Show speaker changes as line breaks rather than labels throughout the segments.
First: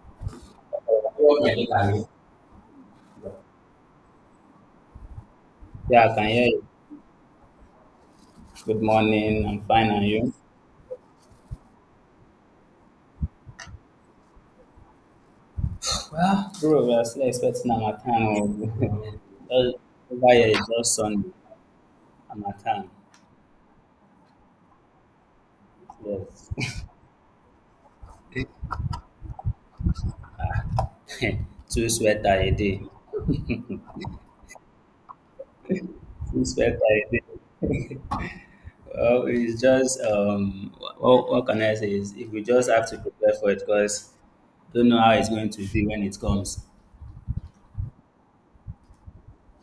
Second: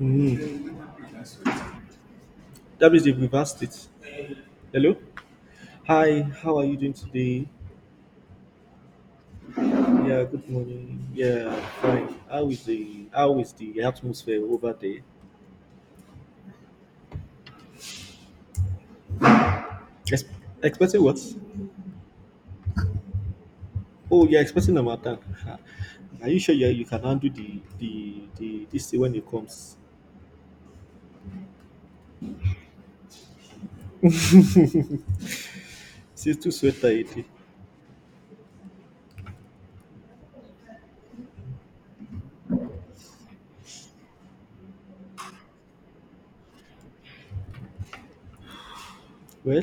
Mhm. That means they've reversed it. Hello?
Yeah, I
Hi,
can hear
how
you.
are you doing today?
Good morning. I'm fine, and
Yeah,
you?
good morning. Yeah, fine. How is the atmosphere over there?
Ah, bro, we are still expecting Harmattan. Oh. Just-
Ex-
Over here is just
Expecting what?
Sunday. Harmattan.
Oh, you're expecting a matter. Are you sure
Yes.
you can handle the this thing when it comes?
Two sweater a day.
Since
Two
too
sweater
sweater it is.
a day. It's just what can I say is if we just have to prepare for it because don't know how it's going to be when it comes.
Well,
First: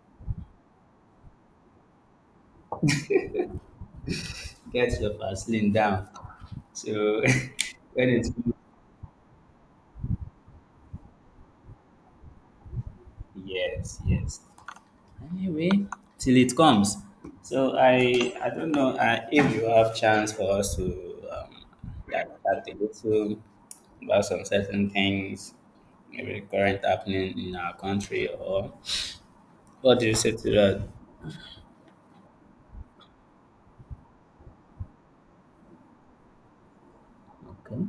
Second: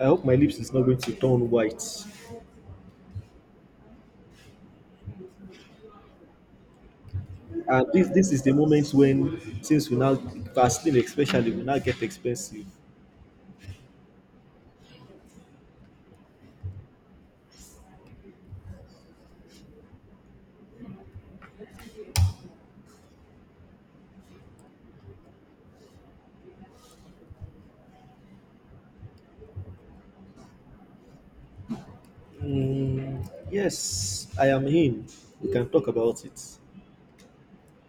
I hope my lips is not going to turn white.
Get your Vaseline down. So
And
when
this
it.
this is the moment when things will now Vaseline especially will now get expensive.
Yes, yes. Anyway, till it comes. So I don't know if you have chance for us to um, chat a little about some certain things, maybe current happening in our country, or what do you say to that?
Mm, yes, I am him. We can talk about it.
Okay.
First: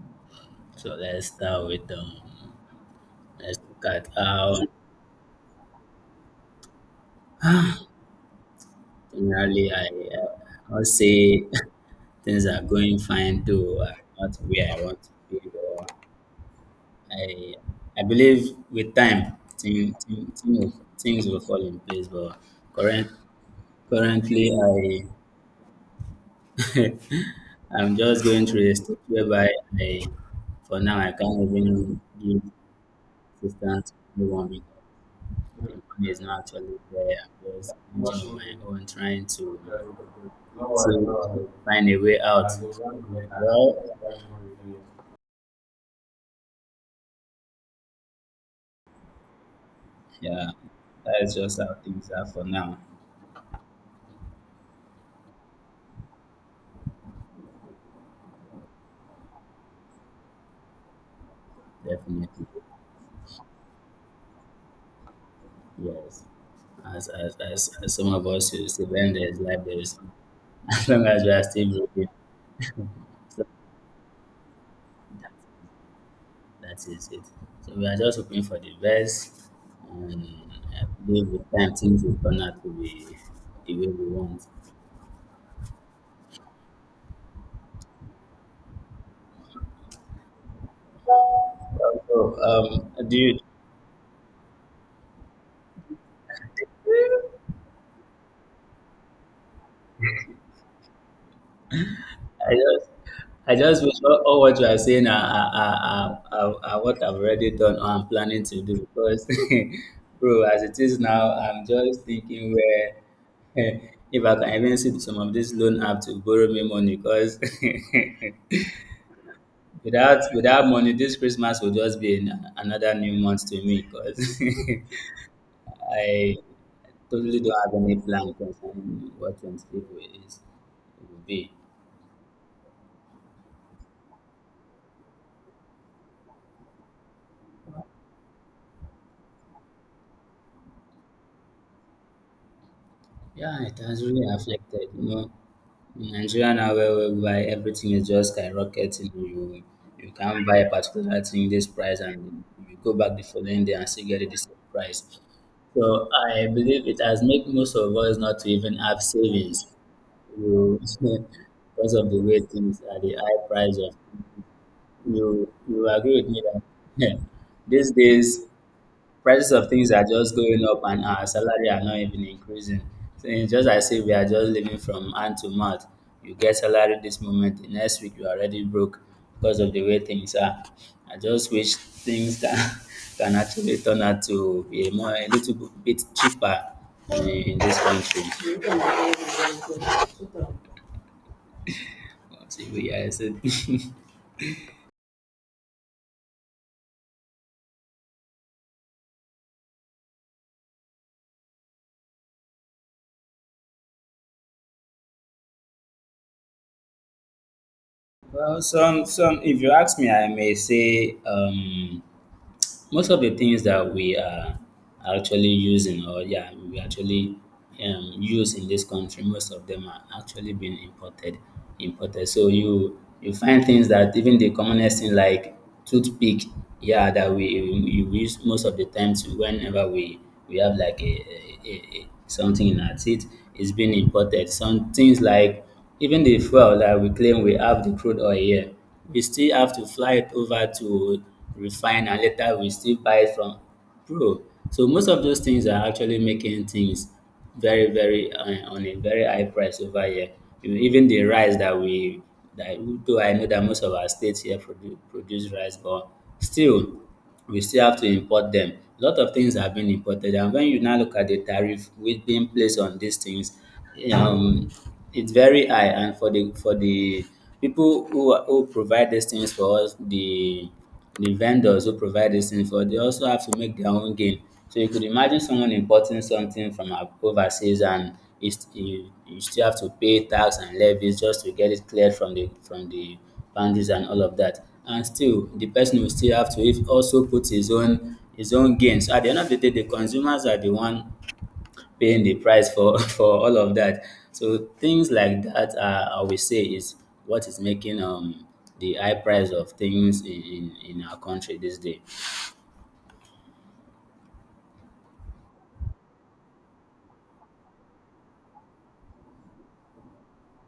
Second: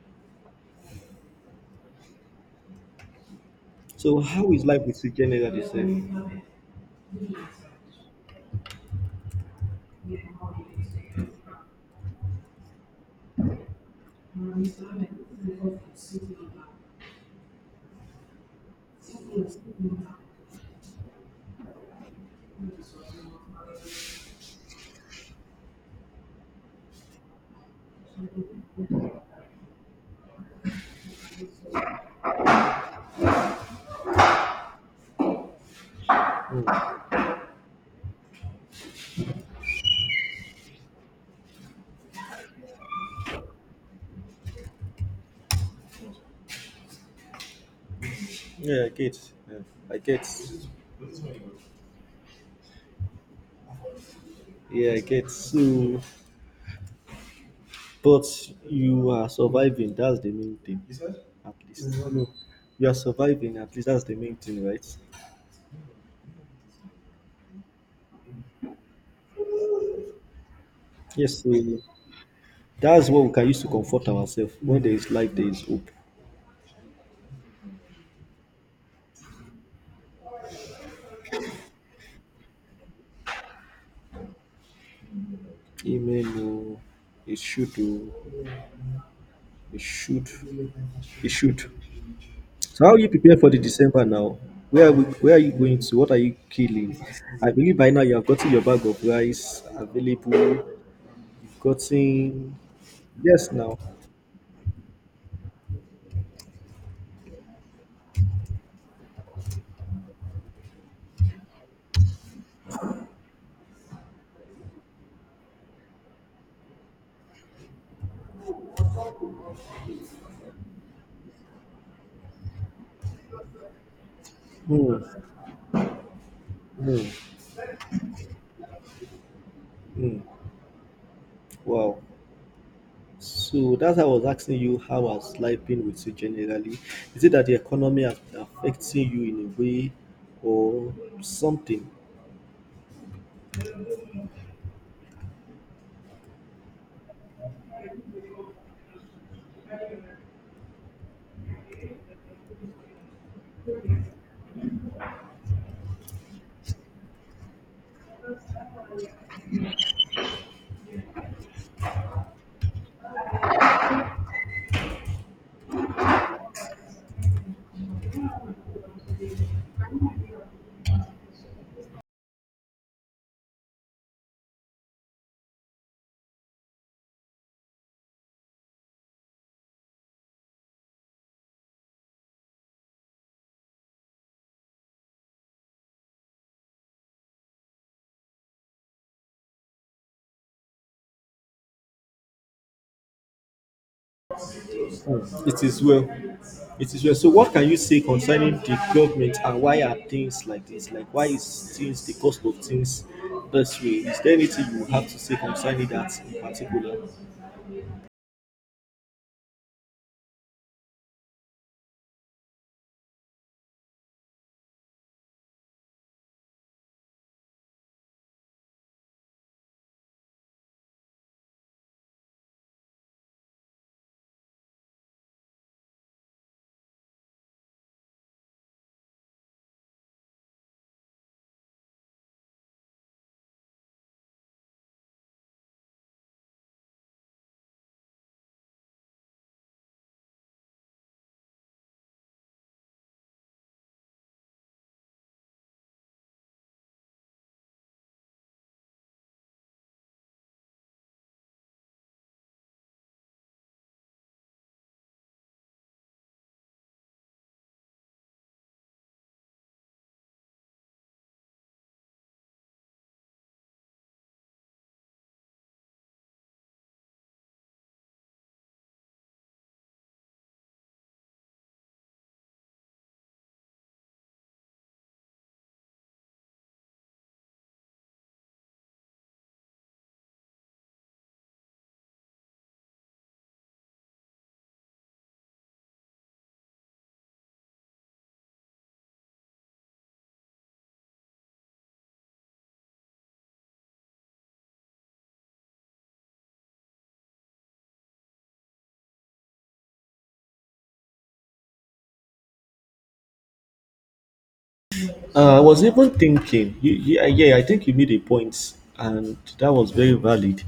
So let's start with let's look at
So, how
how.
is life with you generally, sir?
Generally uh, I'll say things are going fine, though I'm not where I want to be. I I believe with time thing, thing, thing will, things will fall in place. But current, currently, I I'm just going through a stage whereby I, for now, I can't even give assistance to anyone because money is not actually there. I'm just thinking on my own, trying to find a way out. Well,
Yeah, I get. Yeah, I get.
yeah, that's just how things are for now.
Yeah, I get. So, but you are surviving. That's the main thing, at least. No,
Definitely.
you are surviving. At least that's the main thing, right?
Yes. As some of us used to, when there's life there is as long as we are
Yes. So
still breathing.
that's what we
So
can use to comfort ourselves. When there is
that,
life, there is hope.
that is it. So we are just hoping for the best, and I believe with time things will turn out to be the way we want.
Amen, oh. It should, oh. It should. It should.
Also,
So how you prepare
do
for the December now? Where are where are you going to? What are you killing?
you.
I believe by now you have gotten your bag of rice available. You've
I
gotten
just,
yes
I
now.
just wish all what you are saying are what I've already done or I'm planning to do because, bro, as it is now, I'm just thinking where eh, if I can even sit some of this loan app to borrow me money because without money, this Christmas will just be an, another new month to me because
Hmm.
I
Hmm.
totally don't have any plan concerning what 25
Hmm.
is, it will be.
Wow. So that's how I was asking you how has life been with you generally? Is it that the economy has been affecting you in a way or something?
Yeah, it has really affected, you know. In Nigeria now where whereby everything is just skyrocketing. You can't buy a particular thing this price and you go back the following day and still get it the same price. So I believe it has made most of us not to even have savings. You because of the way things are, the high price of. You agree with me that these days prices of things are just going up and our salary are not even increasing. So it's just as if we are just living from hand to mouth. You get salary this moment, the next week you are already broke because of the way things are. I just wish things can, can actually turn out to be a more a little bit cheaper in this country. But yeah,
It is well. It is well. So, what can you say concerning the government and why are things like this? Like, why is things the cost of things this way? Is there anything you have to say concerning that in particular?
well, some if you ask me, I may say most of the things that we are actually using or yeah we actually use in this country, most of them are actually being imported, so you find things that even the commonest thing like toothpick, yeah, that we use most of the times whenever we have like something in our teeth is being imported. Some things like even the fuel that we claim we have the crude oil here, we still have to fly it over to refine and later we still buy it from pro. So most of those things are actually making things very on a very high price over here. You know, even the rice that we that, though I know that most of our states here produce rice, but still we still have to import them. A lot of things have been imported, and when you now look at the tariff which being placed on these things, um, it's very high. And for the people who provide these things for us, the vendors who provide these things for us, they also have to make their own gain. So you could imagine someone importing something from overseas and you, you still have to pay tax and levies just to get it cleared from the boundaries and all of that. And still, the person will still have to also put his own gains. At the end of the day, the consumers are the one paying the price for for all of that. So things like that, are, I will say, is what is making the high price of things in in our country this day.
I was even thinking, you, yeah, yeah, I think you made a point, and that was very valid.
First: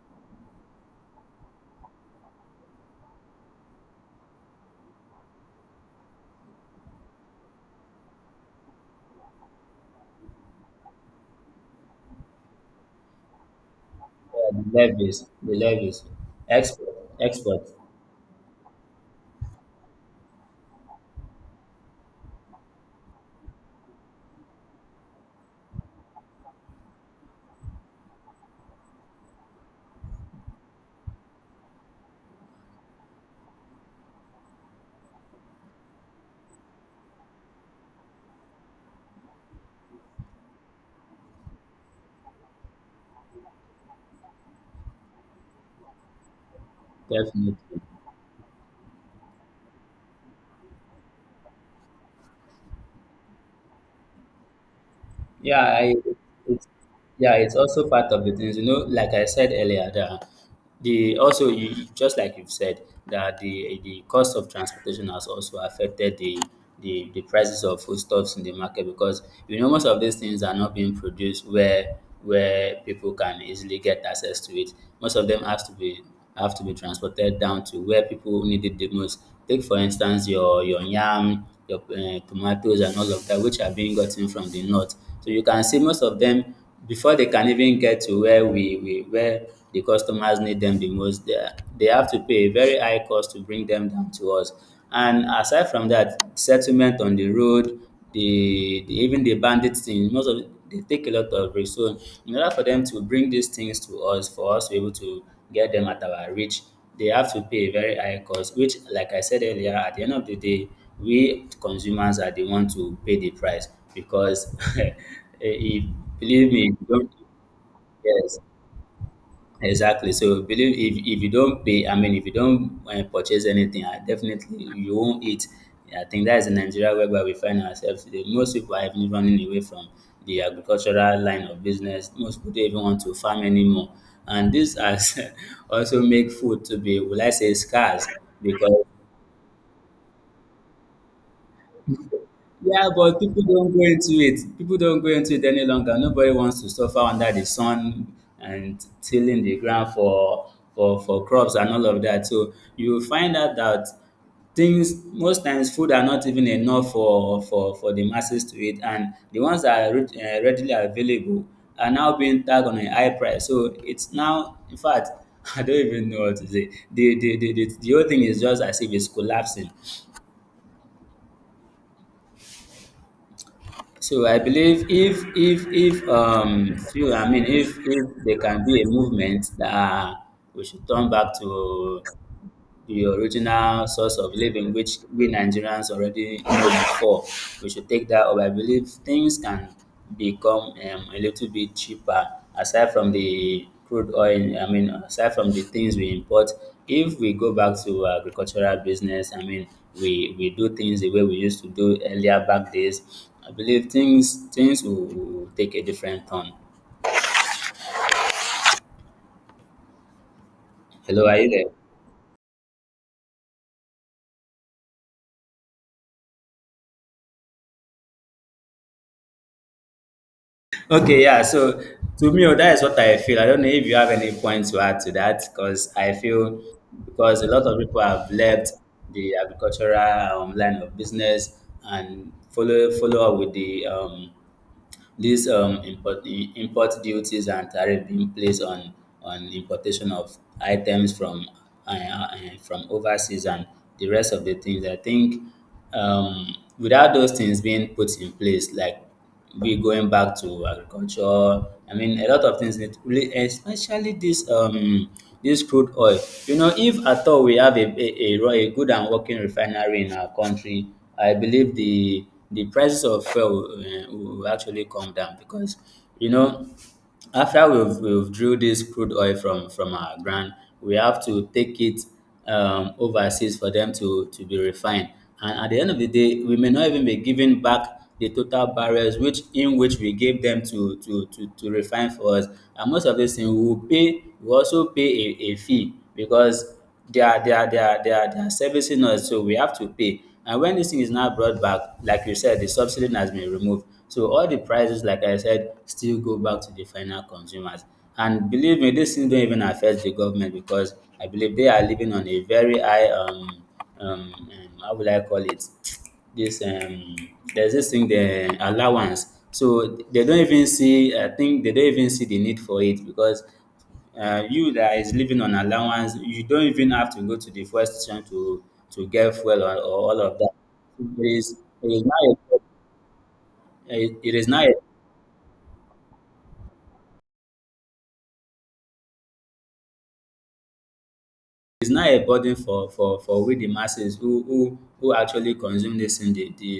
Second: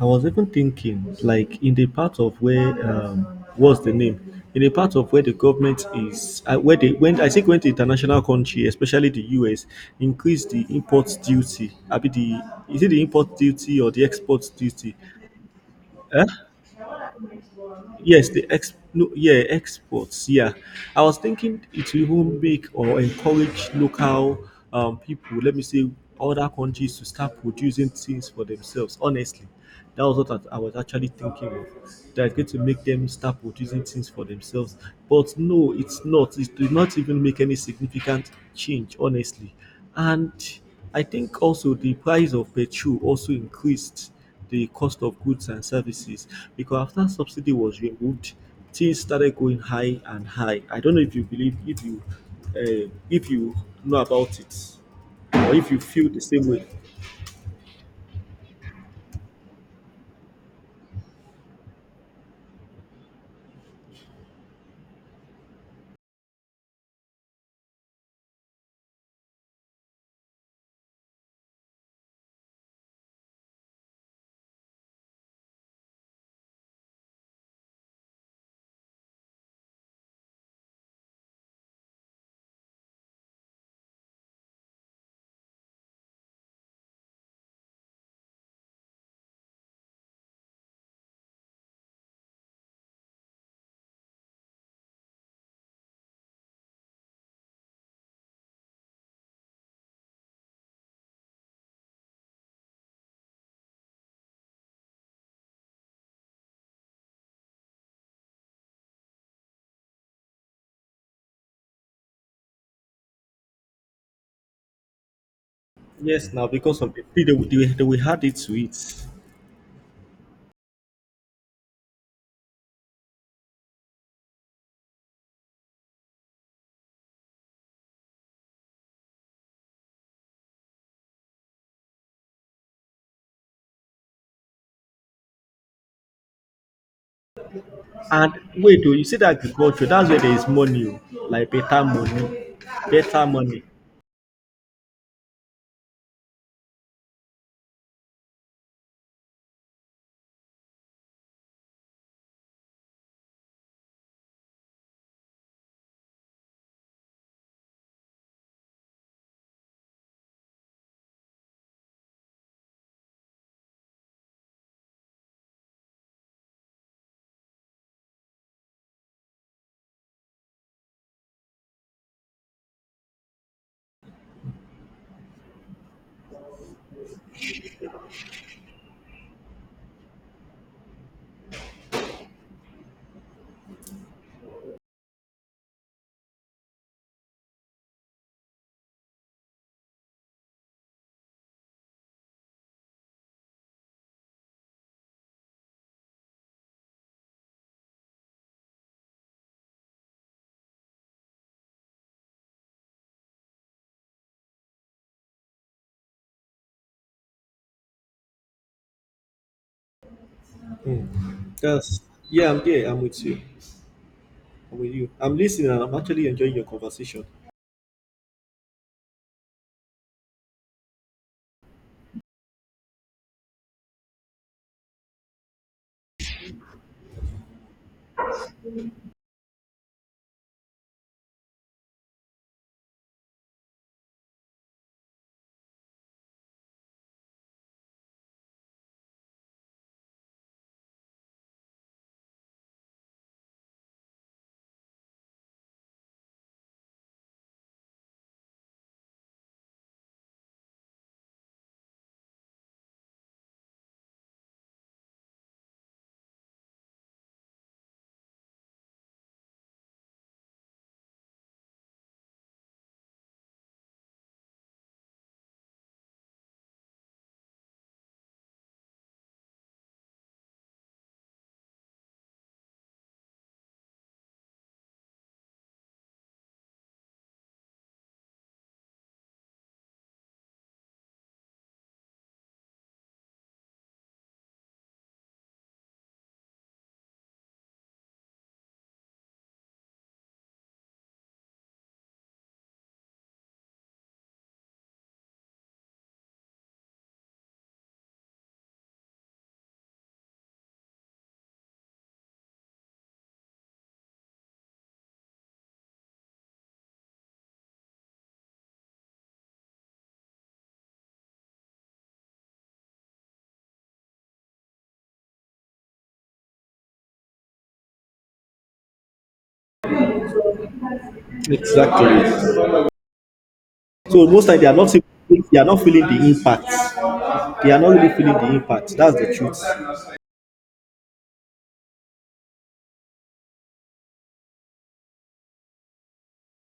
I was even thinking, like in the part of where, what's the name? In the part of where the government is, where they when I think when the international country, especially the US, increased the import duty. I mean the is it the import duty or the
Yeah,
export duty?
the levies,
Eh?
export, export,
Yes, the ex no, yeah, exports. Yeah, I was thinking it will even make or encourage local people. Let me say other countries to start producing things for themselves. Honestly, that was what I was actually thinking of. That it's going to make them start producing things for themselves. But no, it's not. It did not even make any significant change. Honestly, and I think also the price of petrol also increased the cost of goods and services because after subsidy
definitely.
was removed, things started going high and high. I don't know if you believe if you if you know about it or
Yeah,
if you feel the same
it's,
way.
yeah, it's also part of the things, you know, like I said earlier, the also just like you've said that the cost of transportation has also affected the the prices of foodstuffs in the market because you know most of these things are not being produced where people can easily get access to it. Most of them has to be have to be transported down to where people need it the most. Take for instance your yam, your tomatoes and all of that which are being gotten from the north. So you can see most of them before they can even get to where we where the customers need them the most, they are they have to pay a very high cost to bring them down to us. And aside from that, settlement on the road, the even the bandit thing, most of they take a lot of risk. So in order for them to bring these things to us, for us to be able to get them at our reach, they have to pay a very high cost, which like I said earlier, at the end of the day, we consumers are the ones to pay the price because if,
Yes, now
believe me, if
because
you
some
don't
people they will add it
yes.
to it.
Exactly. So believe if you don't pay, I mean, if you don't purchase anything, I definitely you won't eat. I think that is in Nigeria whereby we find ourselves today. Most people are even running away from the agricultural line of business. Most people don't even want to farm anymore, and this has also make food to be, will I say, scarce
And wait,
because.
oh, you see that agriculture, that's where there is money, oh, like better money,
Yeah, but
better
people
money.
don't go into it. People don't go into it any longer. Nobody wants to suffer under the sun and tilling the ground for crops and all of that. So you will find out that things most times food are not even enough for the masses to eat, and the ones that are readily available are now being tagged on a high price. So it's now, in fact, I don't even know what to say. The whole thing is just as if it's collapsing. So I believe if few I mean if there can be a movement that we should turn back to the original source of living, which we Nigerians already know before. We should take that up. I believe things can become a little bit cheaper aside from the crude oil. I mean, aside from the things we import, if we go back to agricultural business, I mean, we do things the way we used to do earlier back days. I believe will take a different turn.
Hmm.
Hello, are you there?
Yes. Yeah, I'm there. I'm with you. I'm with you. I'm listening and I'm actually enjoying your conversation.
Okay, yeah. So to me, oh, that is what I feel. I don't know if you have any points to add to that, because I feel because a lot of people have left the agricultural line of business and follow up with the import duties and tariffs being placed on importation of items uh, uh, from overseas and the rest of the things. I think without those things being put in place, like we going back to agriculture. I mean, a lot of things need really, especially this this crude oil. You know, if at all we have a good and working refinery in our country, I believe the prices of fuel will, will actually come down because you know after we've drew this crude oil from our ground, we have to take it overseas for them to be refined. And at the end of the day, we may not even be giving back the total barrels which in which we gave them to refine for us. And most of these things we will pay, we also pay a fee because they are they are they are they are they are servicing us, so we have to pay. And when this thing is now brought back, like you said, the subsidy has been removed, so all the prices, like I said, still go back to the final consumers. And believe me, this thing don't even affect the government because I believe they are living on a very high how will I call it, this there's this thing, the allowance. So they don't even see, I think they don't even see the need for it, because you that is living on allowance, you don't even have to go to the fuel station to get fuel, or all of that. It is
Exactly.
not a,
So
it
most
is
time
not
they are
a
not even- they are not feeling the impact. They are not really feeling the impact. That's the truth.
It's not a burden for we the masses, who actually consume this thing the the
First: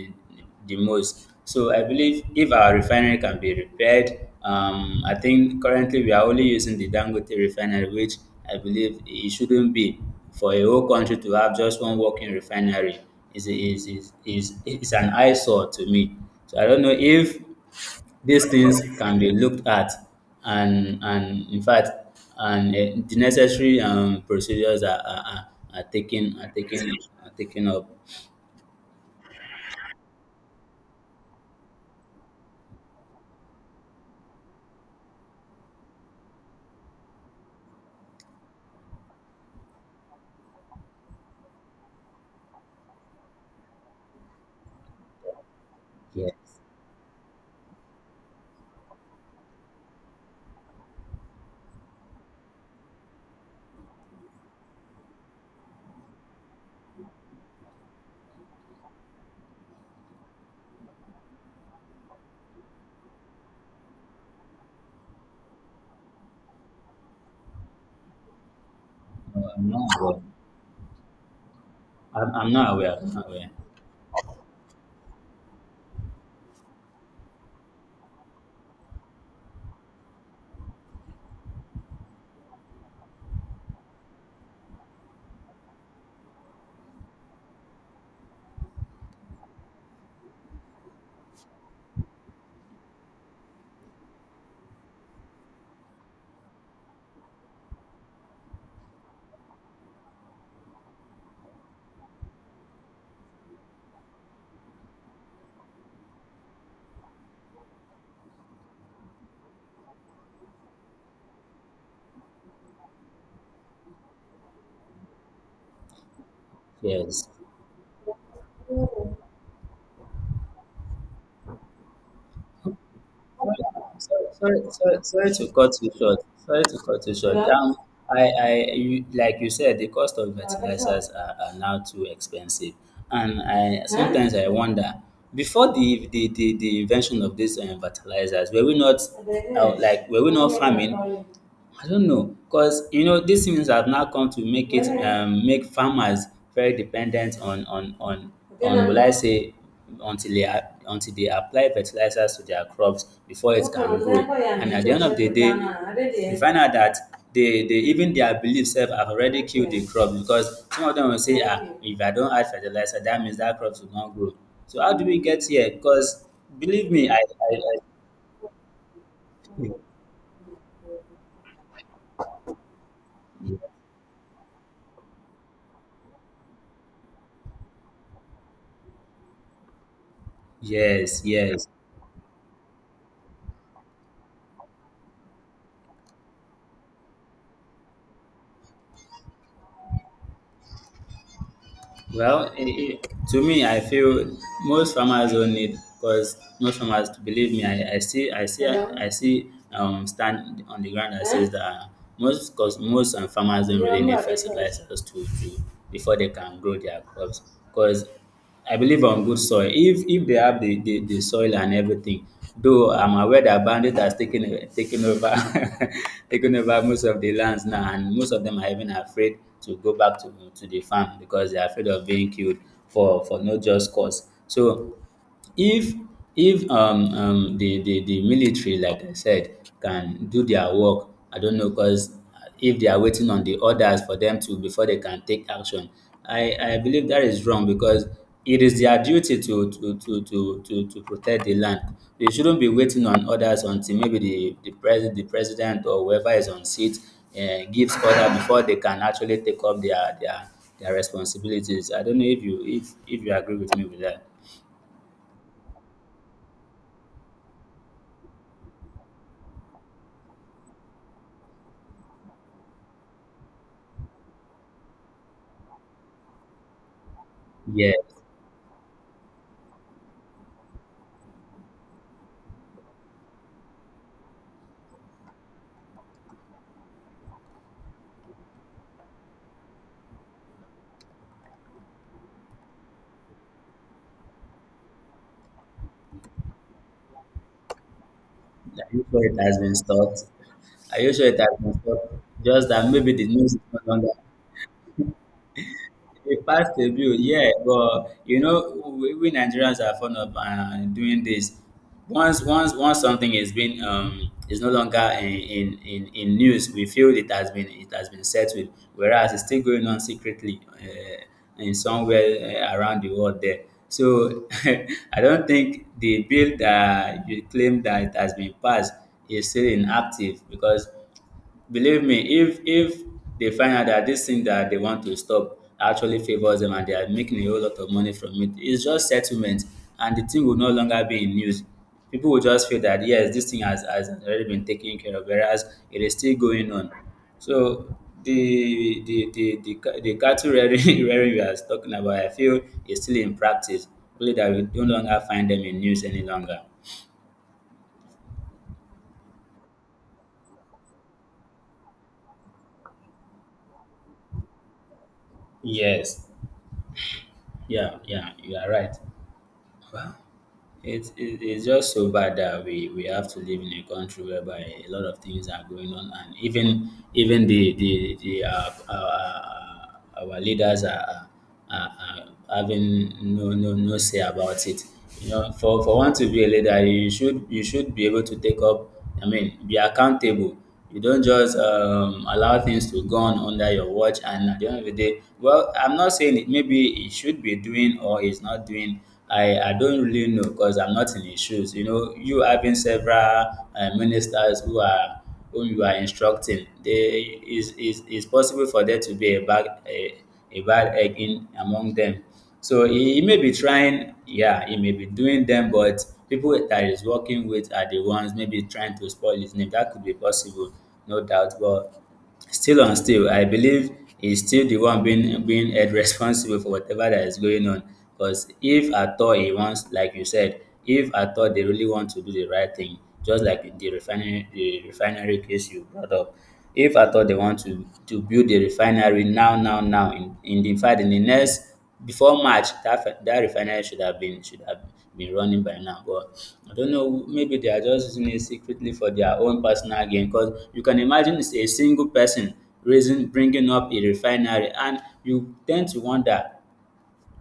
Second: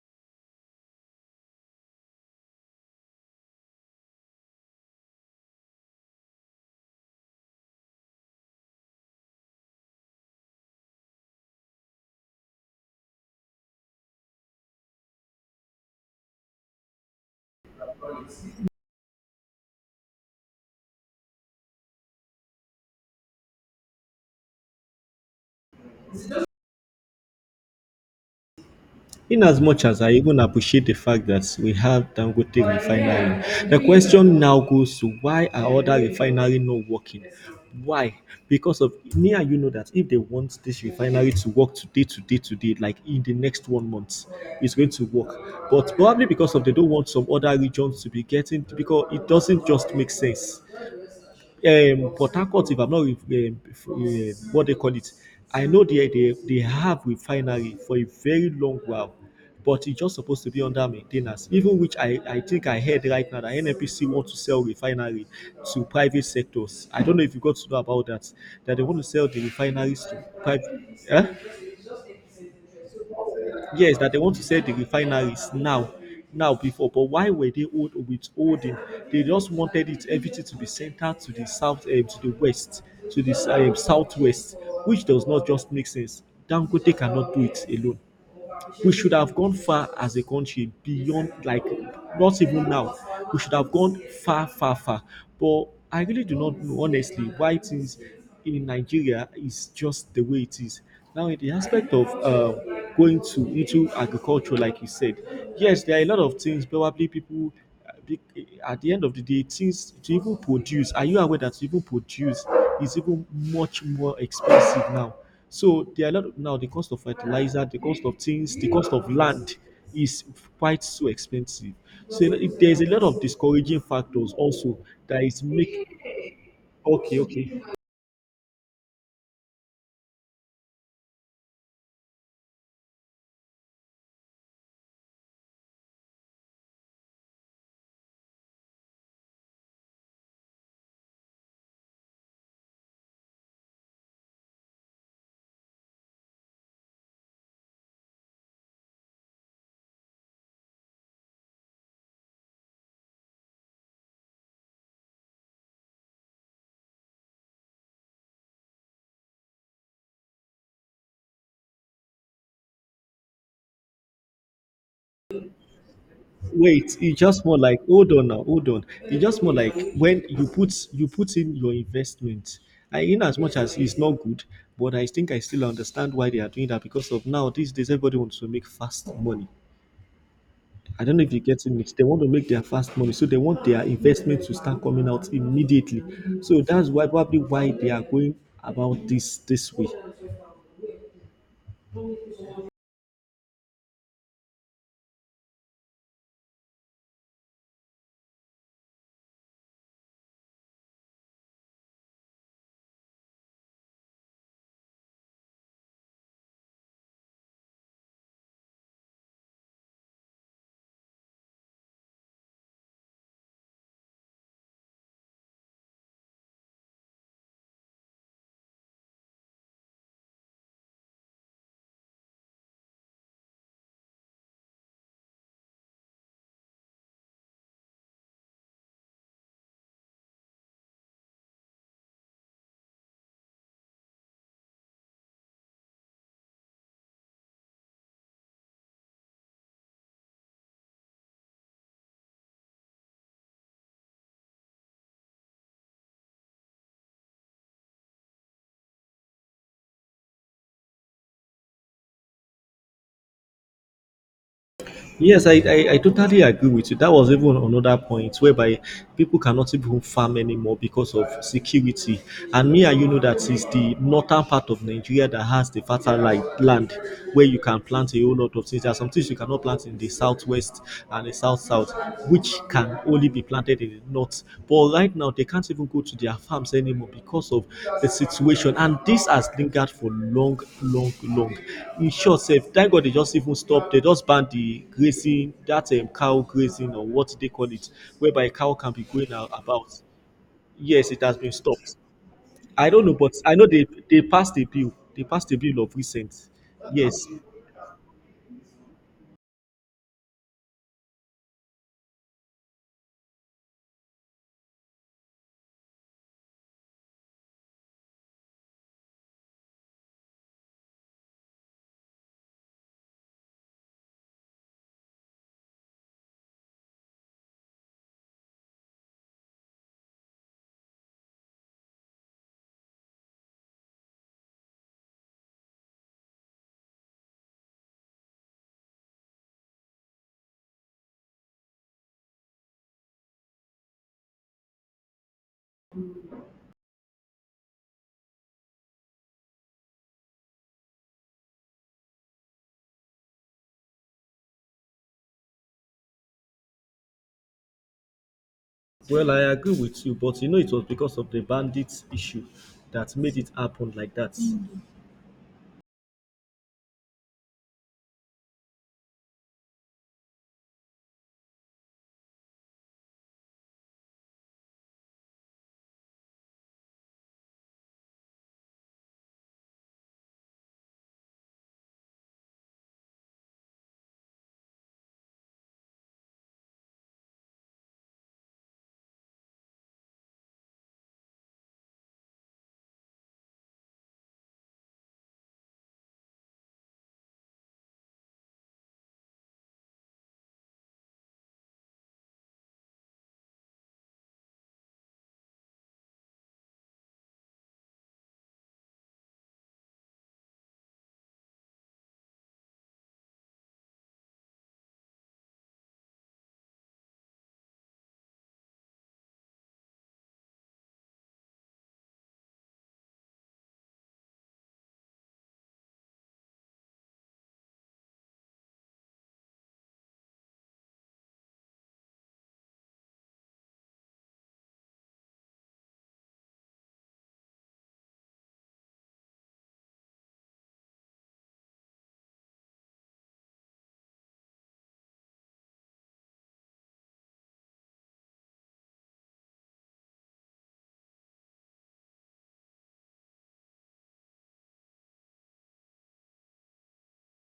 the most. So I believe if our refinery can be repaired, I think currently we are only using the Dangote refinery, which I believe it shouldn't be for a whole country to have just one working refinery. Is an eyesore to me. So I don't know if these things can be looked at, and in fact, the necessary procedures are taken, are taken up.
In as much as I even appreciate the fact that we have Dangote refinery, the question now goes to why are other refinery not working? Why? Because of me and you know that if they want this refinery to work, today, today, today, like in the next 1 month, it's going to work. But probably because
Yes.
of they don't want some other regions to be getting because it doesn't just make sense, Port Harcourt, if I'm not, with what they call it, I know they have refinery for a very long while, but it's just supposed to be under maintenance. Even which I think I heard right now that NNPC want to sell refinery to private sectors. I don't know if you got to know about that. That they want to sell the
No, I'm not
refineries
aware.
to private. Eh?
I'm not aware. Aware.
Yes, that they want to sell the refineries now, now before. But why were withholding? They just wanted it everything to be centered to the south, eh, to the west, to the southwest, which does not just make sense. Dangote cannot do it alone. We should have gone far as a country beyond, like not even now. We should have gone far, but I really do not know, honestly, why things in Nigeria is just the way it is. Now in the aspect of going to into agriculture like you said, yes, there are a lot of things probably people be- at the end of the day, things to even produce, are you aware that to even produce is even much more expensive now? So there are a lot of, now the cost of
Yes.
fertilizer, the cost of things, the cost of land is quite so expensive. So if there's a lot of discouraging factors
Sorry,
also
sorry,
that
sorry,
is
to cut you
make
short. Sorry to cut you
okay,
short. Yeah.
okay.
I, you, like you said, the cost of fertilizers are now too expensive, and I Huh? sometimes I wonder, before the invention of these fertilizers, were we not, like, were we not farming? I don't know, because you know these things have now come to make it make farmers very dependent on will I say until they until they apply fertilizers to their crops before it can grow. And at the end of the day, we find out that they even their beliefs self have already killed the crop, because some of them will say, ah, if I don't add fertilizer, that means that crop will not grow. So how do we get here? Because believe
Wait,
me, I,
it's just more
I,
like hold on now, hold on. It's just more like when you put in your investment. I in as much
I
as it's not good, but I think I still understand why they are doing that because of now these days everybody wants to make fast money. I don't know
yes,
if you're
yes.
getting it. They want to make their fast money, so they want their investment to start coming out immediately. So that's why probably why they are going about this way.
Well, I to me, I feel most farmers don't need, because most farmers, believe me, I see, stand on the ground that says that most, because most farmers don't really need fertilizers to before they can grow their crops. Because I believe on good soil. If they have the, the soil and everything, though I'm aware that bandit has taken over taken over most of the lands now, and most of them are even afraid to go back to the farm because they're afraid of being killed for no just cause. So if the, the military, like I said, can do their work, I don't know, because if they are waiting on the orders for them to, before they can take action, I believe that is wrong because it is their duty to protect the land. They shouldn't be waiting on orders until maybe the the president or whoever is on seat gives order before they can actually take up their responsibilities. I don't know if you, if you agree with me with that.
Yes, I totally agree with you. That was even another point whereby people cannot even farm anymore because of security. And me and you know that is the northern part of Nigeria that has the fertile land where you can
Yes,
plant a whole lot of things. There are some things you cannot plant in the southwest and the south south, which can only be planted in the north. But right now, they can't even go to their farms anymore because of the situation, and this has lingered for long, long, long. In short, sef, thank God they just even stop. They just ban the grazing, that cow grazing or what they call it, whereby a cow
Are
can be
you sure
going
it has been
about.
stopped? Are
Yes,
you
it
sure
has
it has
been
been
stopped.
stopped? Just
I
that
don't
maybe
know,
the
but
news
I
is
know
no
they
longer
they passed a bill. They passed a bill of recent.
they passed a bill,
Yes.
yeah, but you know, we Nigerians are fond of doing this. Once something is been is no longer in, in news, we feel it has been, it has been settled, whereas it's still going on secretly in somewhere around the world there. So I don't think the bill that you claim that it has been passed is still inactive because believe me, if they find out that this thing that they want to stop actually favors them and they are making a whole lot of money from it, it's just settlement, and the thing will no longer be in news. People will just feel that yes, this thing has already been taken care of, whereas it is still going on. So the the cattle rearing, rearing we are talking about, I feel is still in practice. Only that we no longer find them in news any longer.
Well, I agree with you, but you know it was because of the bandits issue that made it happen like that.
Yes. Yeah, yeah, you are right. Well, it's just so bad that we have to live in a country whereby a lot of things are going on, and even the our leaders are, are having no, no say about it. You know, for one to be a leader, you should, you should be able to take up. I mean, be accountable. You don't just allow things to go on under your watch, and at the end of the day, well, I'm not saying it. Maybe he should be doing or he's not doing. I don't really know because I'm not in his shoes. You know, you having several ministers who are, whom you are instructing, they is possible for there to be a bad a bad egg in among them. So he may be trying, yeah, he may be doing them, but people that he's working with are the ones maybe trying to spoil his name. That could be possible, no doubt. But still on still, I believe he's still the one being, being held responsible for whatever that is going on. Because if at all he wants, like you said, if at all they really want to do the right thing, just like the refinery case you brought up, if at all they want to build the refinery now, in the fact in the next before March, that refinery should have been, should have been running by now. But I don't know. Maybe they are just using it secretly for their own personal gain. Because you can imagine it's a single person raising, bringing up a refinery, and you tend to wonder.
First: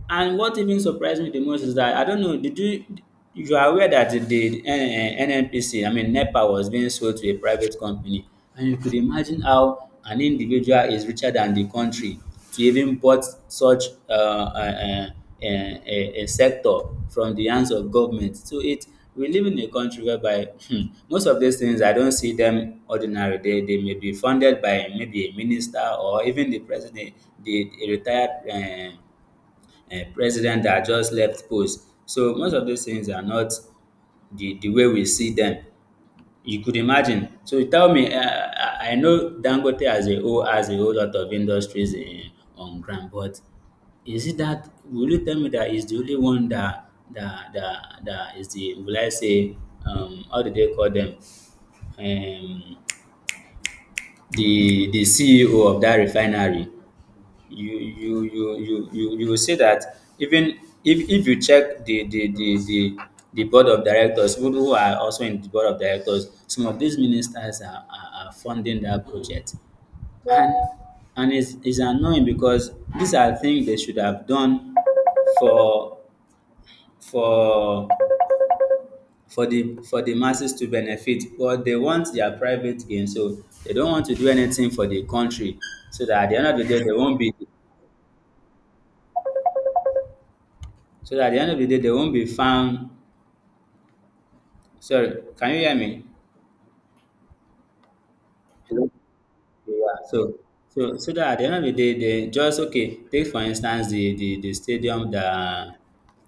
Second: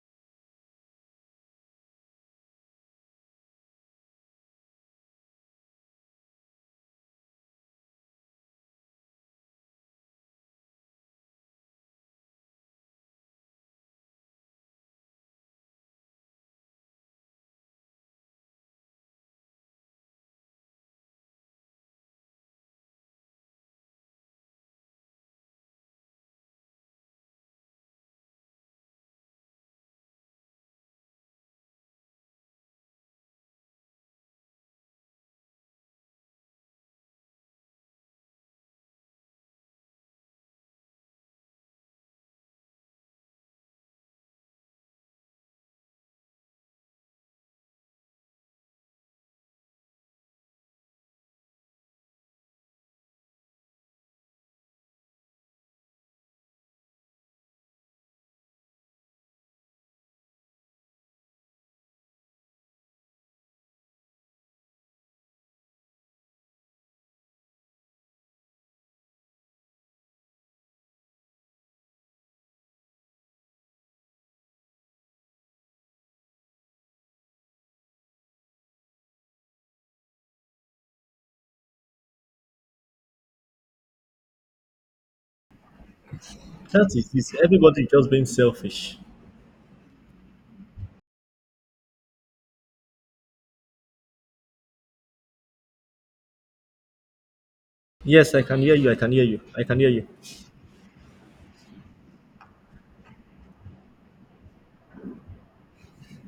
And what even surprised me the most is that I don't know, did you, you are aware that the NNPC, I mean NEPA was being sold to a private company. And you could imagine how an individual is richer than the country to even bought such uh, a sector from the hands of government. So it, we live in a country whereby hmm, most of these things I don't see them ordinary. They may be funded by maybe a minister or even the president, a retired um president that just left post. So most of those things are not the way we see them. You could imagine. So you tell me, I know Dangote as a whole has a whole lot of industries in on ground, but is it that will you tell me that is the only one that is the, will I say, how do they call them, um the CEO of that refinery. You will see that even if you check the the board of directors, who are also in the board of directors, some of these ministers are funding that project. And it's annoying because these are things they should have done for, for for the masses to benefit, but they want their private gain. So they don't want to do anything for the country, so that at the end of the day
That
they
is
won't be
it. Everybody just being selfish.
so that at the end of the day, they won't be found. Sorry, can you hear me?
Yes, I can hear
Hello?
you. I can hear you. I can hear
Yeah.
you.
So that at the end of the day, they just okay. Take for instance the stadium that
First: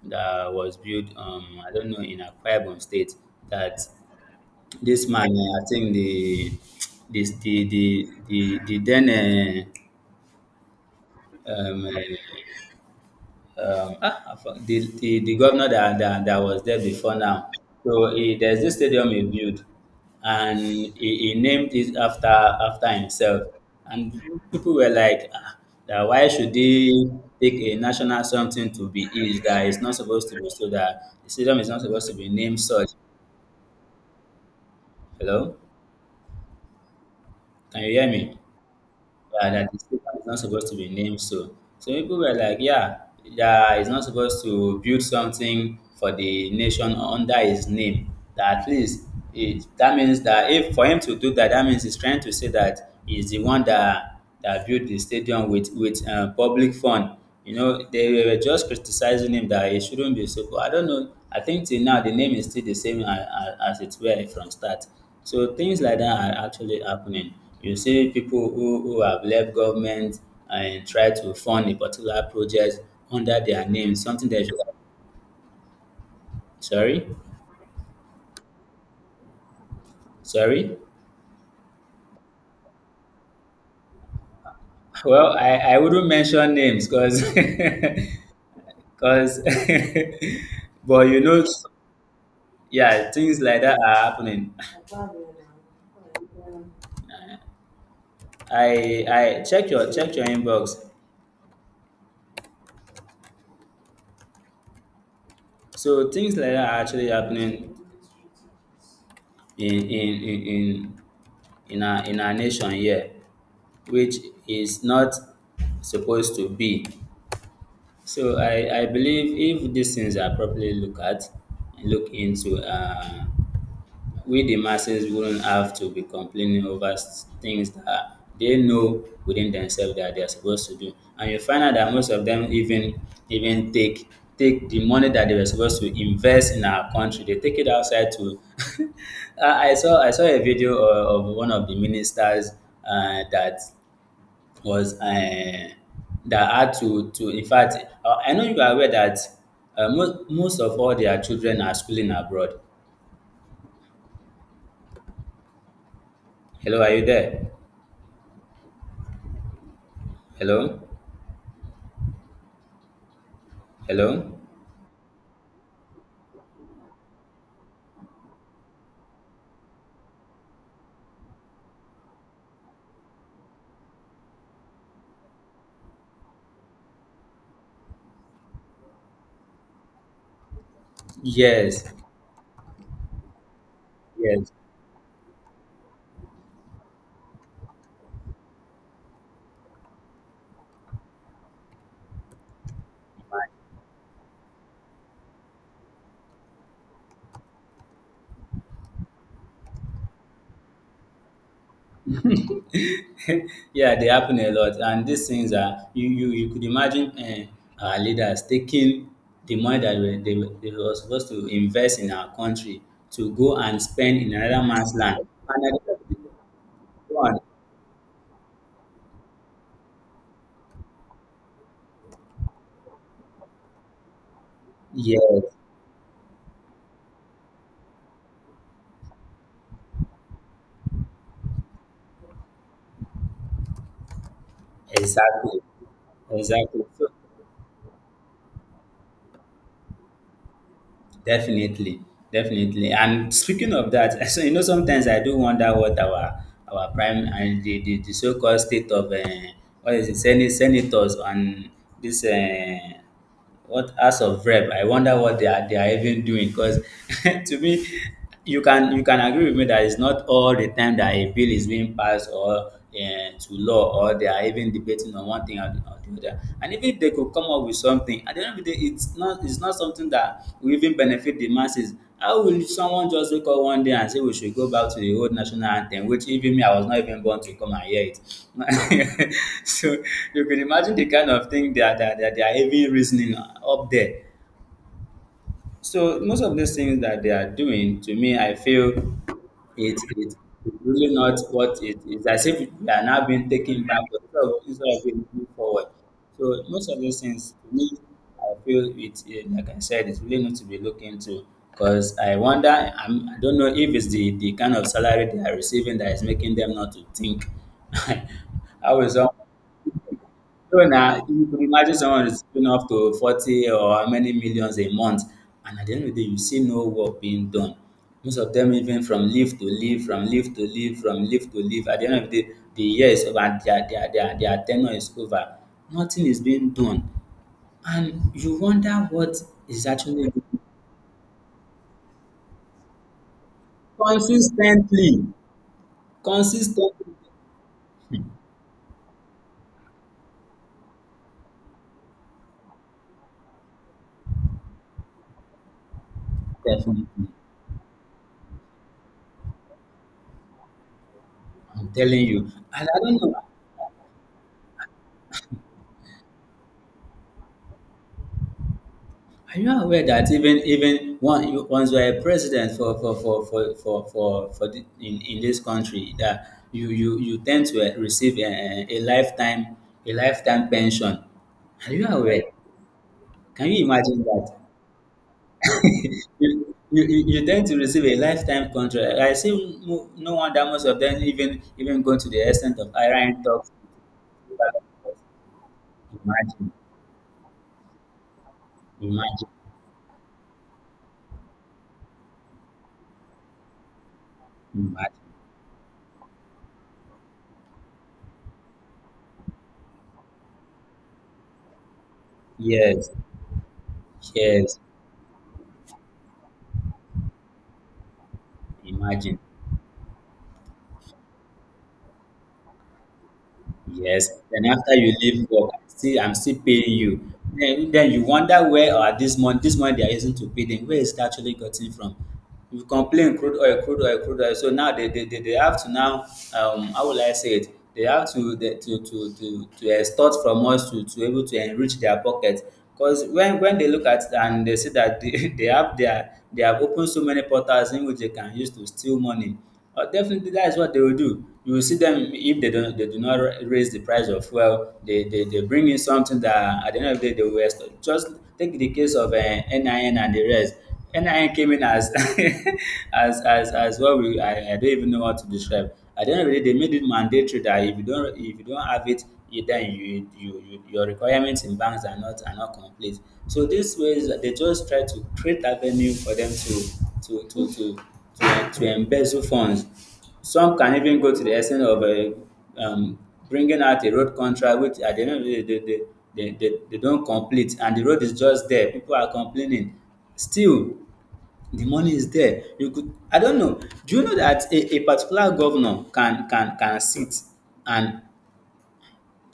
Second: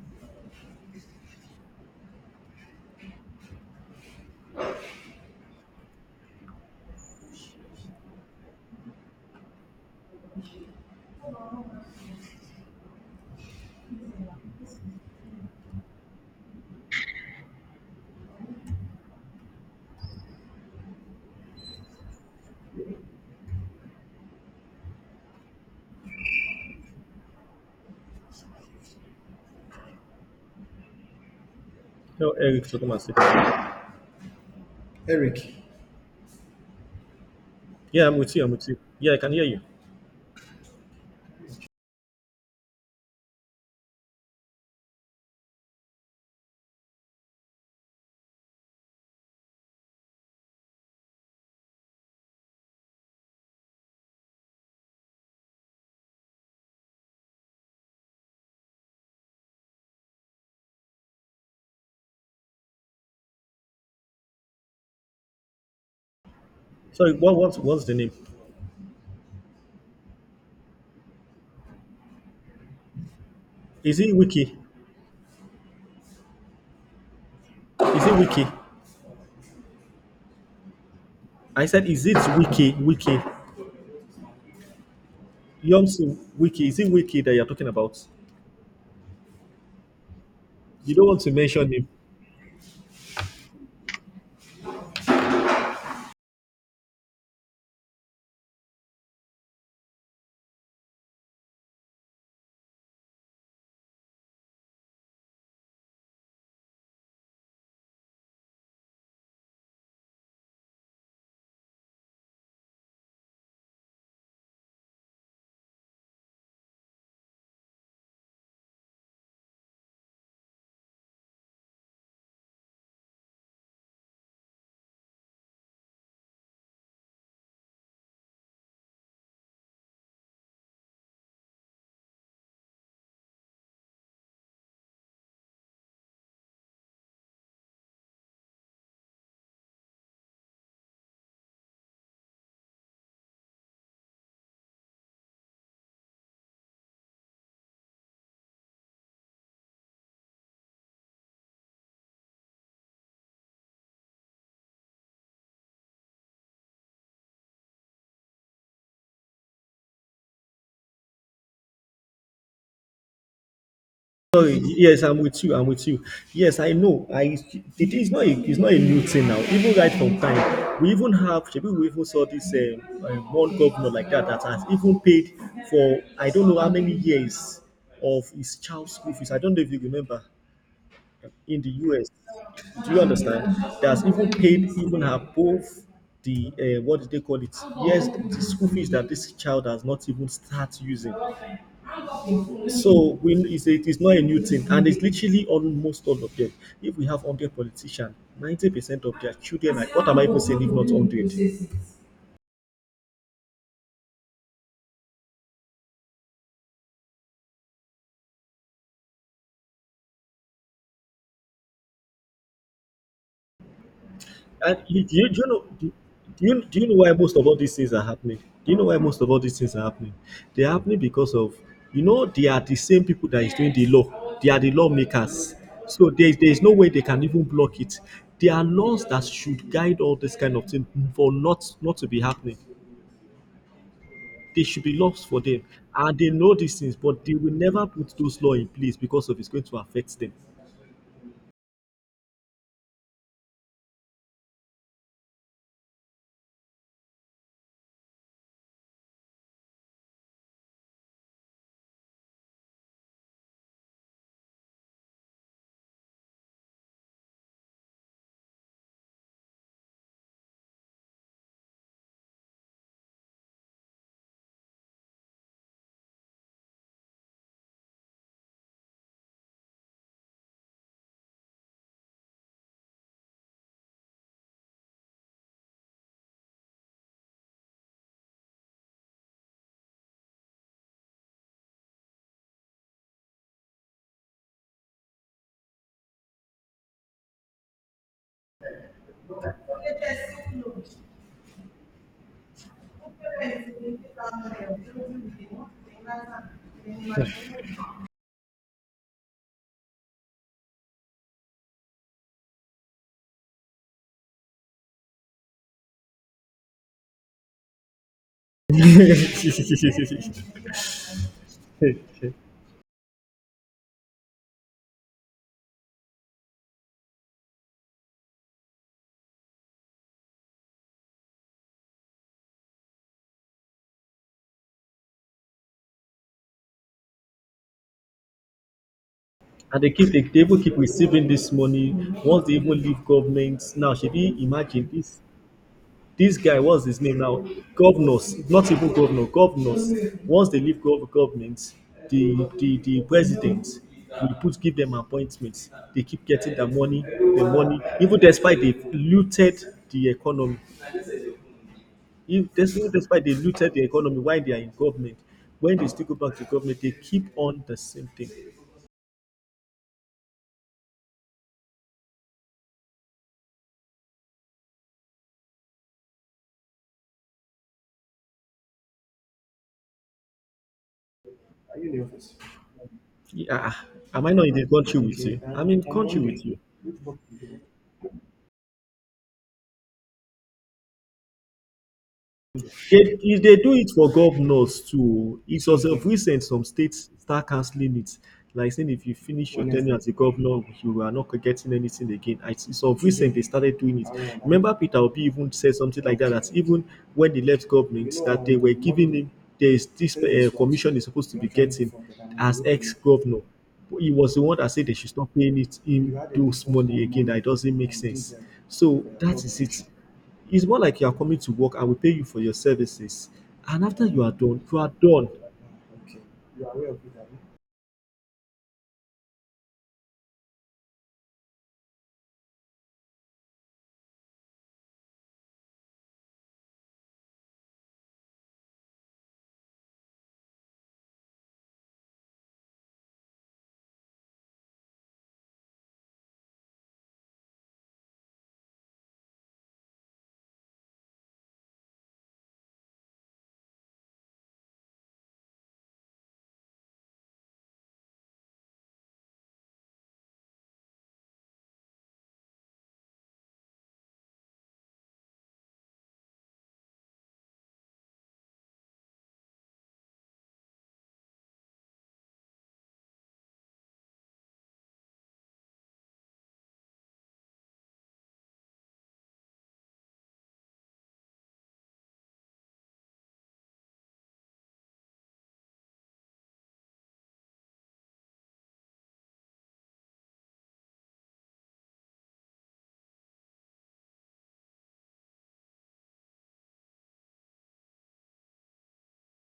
was built. I don't know, in Akwa Ibom State. That this man, I think the, this the then uh, um, uh, I for- the governor that, that was there before now. So there's this stadium he built, and he named it after, after himself. And people were like, ah, that why should they take a national something to be his, that is not supposed to be, so that the stadium is not supposed to be
Tell
named
Eric to
such.
come and sit.
Hello, can you
Yeah,
hear
I'm with
me?
you. I'm with you. Yeah, I can hear
Yeah,
you.
that the station is not supposed to be named so. So people were like, yeah, yeah, he's not supposed to build something for the nation under his name. That at least it, that means that if for him to do that, that means he's trying to say that he's the one that built the stadium with public fund. They were just criticizing him that he shouldn't be so. I don't know. I think till now the name is still the same as it were from start. So things like that are actually
Sorry,
happening. You
what's the
see
name?
people who have left government and try to fund a particular project under their name,
Is it
something they
Wiki?
should have. Sorry?
Is it Wiki?
Sorry?
I said, is it Wiki? Wiki.
Well, I wouldn't
Yomsi
mention
Wiki. Is
names
it
because
Wiki that you're talking about?
because
You
but
don't want to mention him.
yeah, things like that are happening. i I check your inbox. So things like that are actually happening in in our nation here, which is not supposed to be. So I believe if these things are properly looked at, and look into, we the masses wouldn't have to be complaining over things that they know within themselves that they are supposed to do. And you find out that most of them even take the money that they were supposed to invest in our country, they take it outside to. I saw a video of one of the ministers, that was that had to in fact, I know you are aware that most of all their children are schooling abroad. Hello, are you there? Hello, hello.
Sorry, yes, I'm with you. I'm with you. Yes, I know. I It is not it's not a new thing now. Even right from time, we even have people we even saw this one governor like that that has even paid for I don't know how many years of his child's school fees. I don't know if you remember in the
Yes,
US. Do you understand? That's even
yes.
paid even above the what do they call it? Yes, the school fees that this child has not even start using. So we, it's it is not a new thing, and it's literally almost all of them. If we have 100 politicians, 90% of their children, are, what am I even saying if not 100?
Yeah, they happen a lot, and these things are, you could imagine, our leaders taking the money that they were supposed to invest in our country to go and spend in another
And
man's land,
do you know?
and at the end of the day,
Do you know why
go
most
and
of all these things are happening? Do you know why most of all these things are happening? They are happening because of, you know, they are the same people that is doing the law. They are the
yes,
lawmakers. So there is no way they can even block it. There are laws that should guide all this kind of thing for not to be happening. They should be laws for
exactly.
them. And they know these
Exactly.
things,
So
but they will never put those laws in place because of it's going to affect them.
definitely, definitely. And speaking of that, so you know, sometimes I do wonder what our prime and the so-called state of what is it, Senate, senators and this what House of Rep. I wonder what they are even doing because to me, you can agree with me that it's not all the time that a bill is being passed or to law, or they are even debating on one thing or the other. And even if they could come up with something, at the end of the day, it's not something that will even benefit the masses. How will someone just wake up one day and say we should go back to the old national anthem, which even me, I was not even born to come and hear it. So you can imagine the kind of thing that they are even reasoning up there. So most of these things that they are doing, to me, I feel it it it's really not what it is. As if they are now being taken back instead of being moved forward. So most of these things, to me, I feel it. Like I said, it's really not to be looked into. Because I wonder, I don't know if it's the kind of salary they are receiving that is making them not to think. How is was So now you could imagine someone
and
is paying up to 40 or how many millions a month, and at the end of the day, you see no work being done. Most of them even from leave to leave, from leave to leave, from leave to leave. At the end of the day, the year is over, and their tenure is over. Nothing is being done. And you wonder what is actually
they even keep receiving this money once they even leave government. Now, should we imagine this?
consistently,
This guy, what's his
consistently,
name now? Governors, not even governor, governors. Once they leave government, the president will put give them appointments. They keep getting
definitely.
the money, even despite they looted the economy.
I'm telling you.
If this,
And
even
I don't
despite
know.
they looted the economy while they are in government, when they still go back to government, they keep on the same thing.
Are you aware that even one once you are a president for the, in this country that you tend to receive a lifetime pension. Are you aware?
Yeah,
Can
ah,
you imagine
am I not
that?
in the country with you? I'm in
you,
country with you.
you you you tend to receive a lifetime contract. I see no wonder most of them even go to the extent of
They,
hiring
if they
talks.
do it for governors too. It was of recent some
Imagine,
states start cancelling it. Like saying if you
imagine,
finish your tenure as a governor, you are not getting anything again. I see some recent they started doing it. Remember Peter
imagine.
Obi even said something like that, that even when he left government, that they were giving him there is this commission he's supposed to be getting as
Yes,
ex-governor. He was the one that
yes.
said they should stop paying it him those money again. That it doesn't make sense. So
Imagine.
that is it. It's more like you are coming to work and we pay you for your services. And after you
Yes,
are done,
then
you are
after you
done.
leave work, I'm still paying you. Then you wonder where or this month they are using to pay them, where is it actually gotten from? You complain crude oil, crude oil, crude oil. So now they have to now, how will I say it? They have to to extort from us to able to enrich their pocket. Because when they look at it and they see that they, they have opened so many portals in which they can use to steal money. Definitely, that is what they will do. You will see them if they don't, they do not raise the price of fuel. They bring in something that at the end of the day they will waste. Just take the case of NIN and the rest. NIN came in as as what we, I don't even know what to describe. At the end of the day, they made it mandatory that if you don't have it, then your requirements in banks are not complete. So this ways they just try to create avenue for them to to to to embezzle funds. Some can even go to the extent of bringing out a road contract, which at the end of the day, they don't complete, and the road is just there. People are complaining. Still, the money is there. You could, I don't know. Do you know that a particular governor can sit and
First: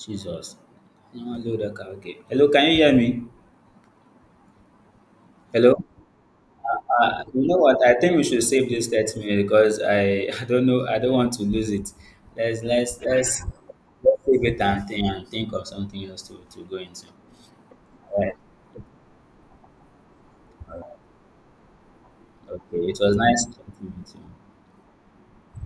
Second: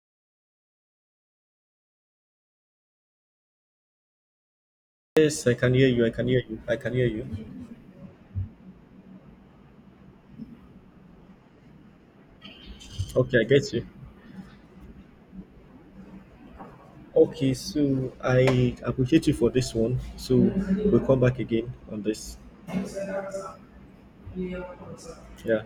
Jesus? No, hello, okay. Hello, can you hear me?
Yes, I can
Hello.
hear you. I can hear you. I can hear you.
You know what? I think we should save this 30 minutes because I, I don't know. I don't want to lose it. Let's let's
Okay,
let's
I get you.
let's save it and think of something else to go into.
Okay, so
All right.
I appreciate you for this one. So we'll come back again on this.
Okay. It was nice talking to you.
Yeah.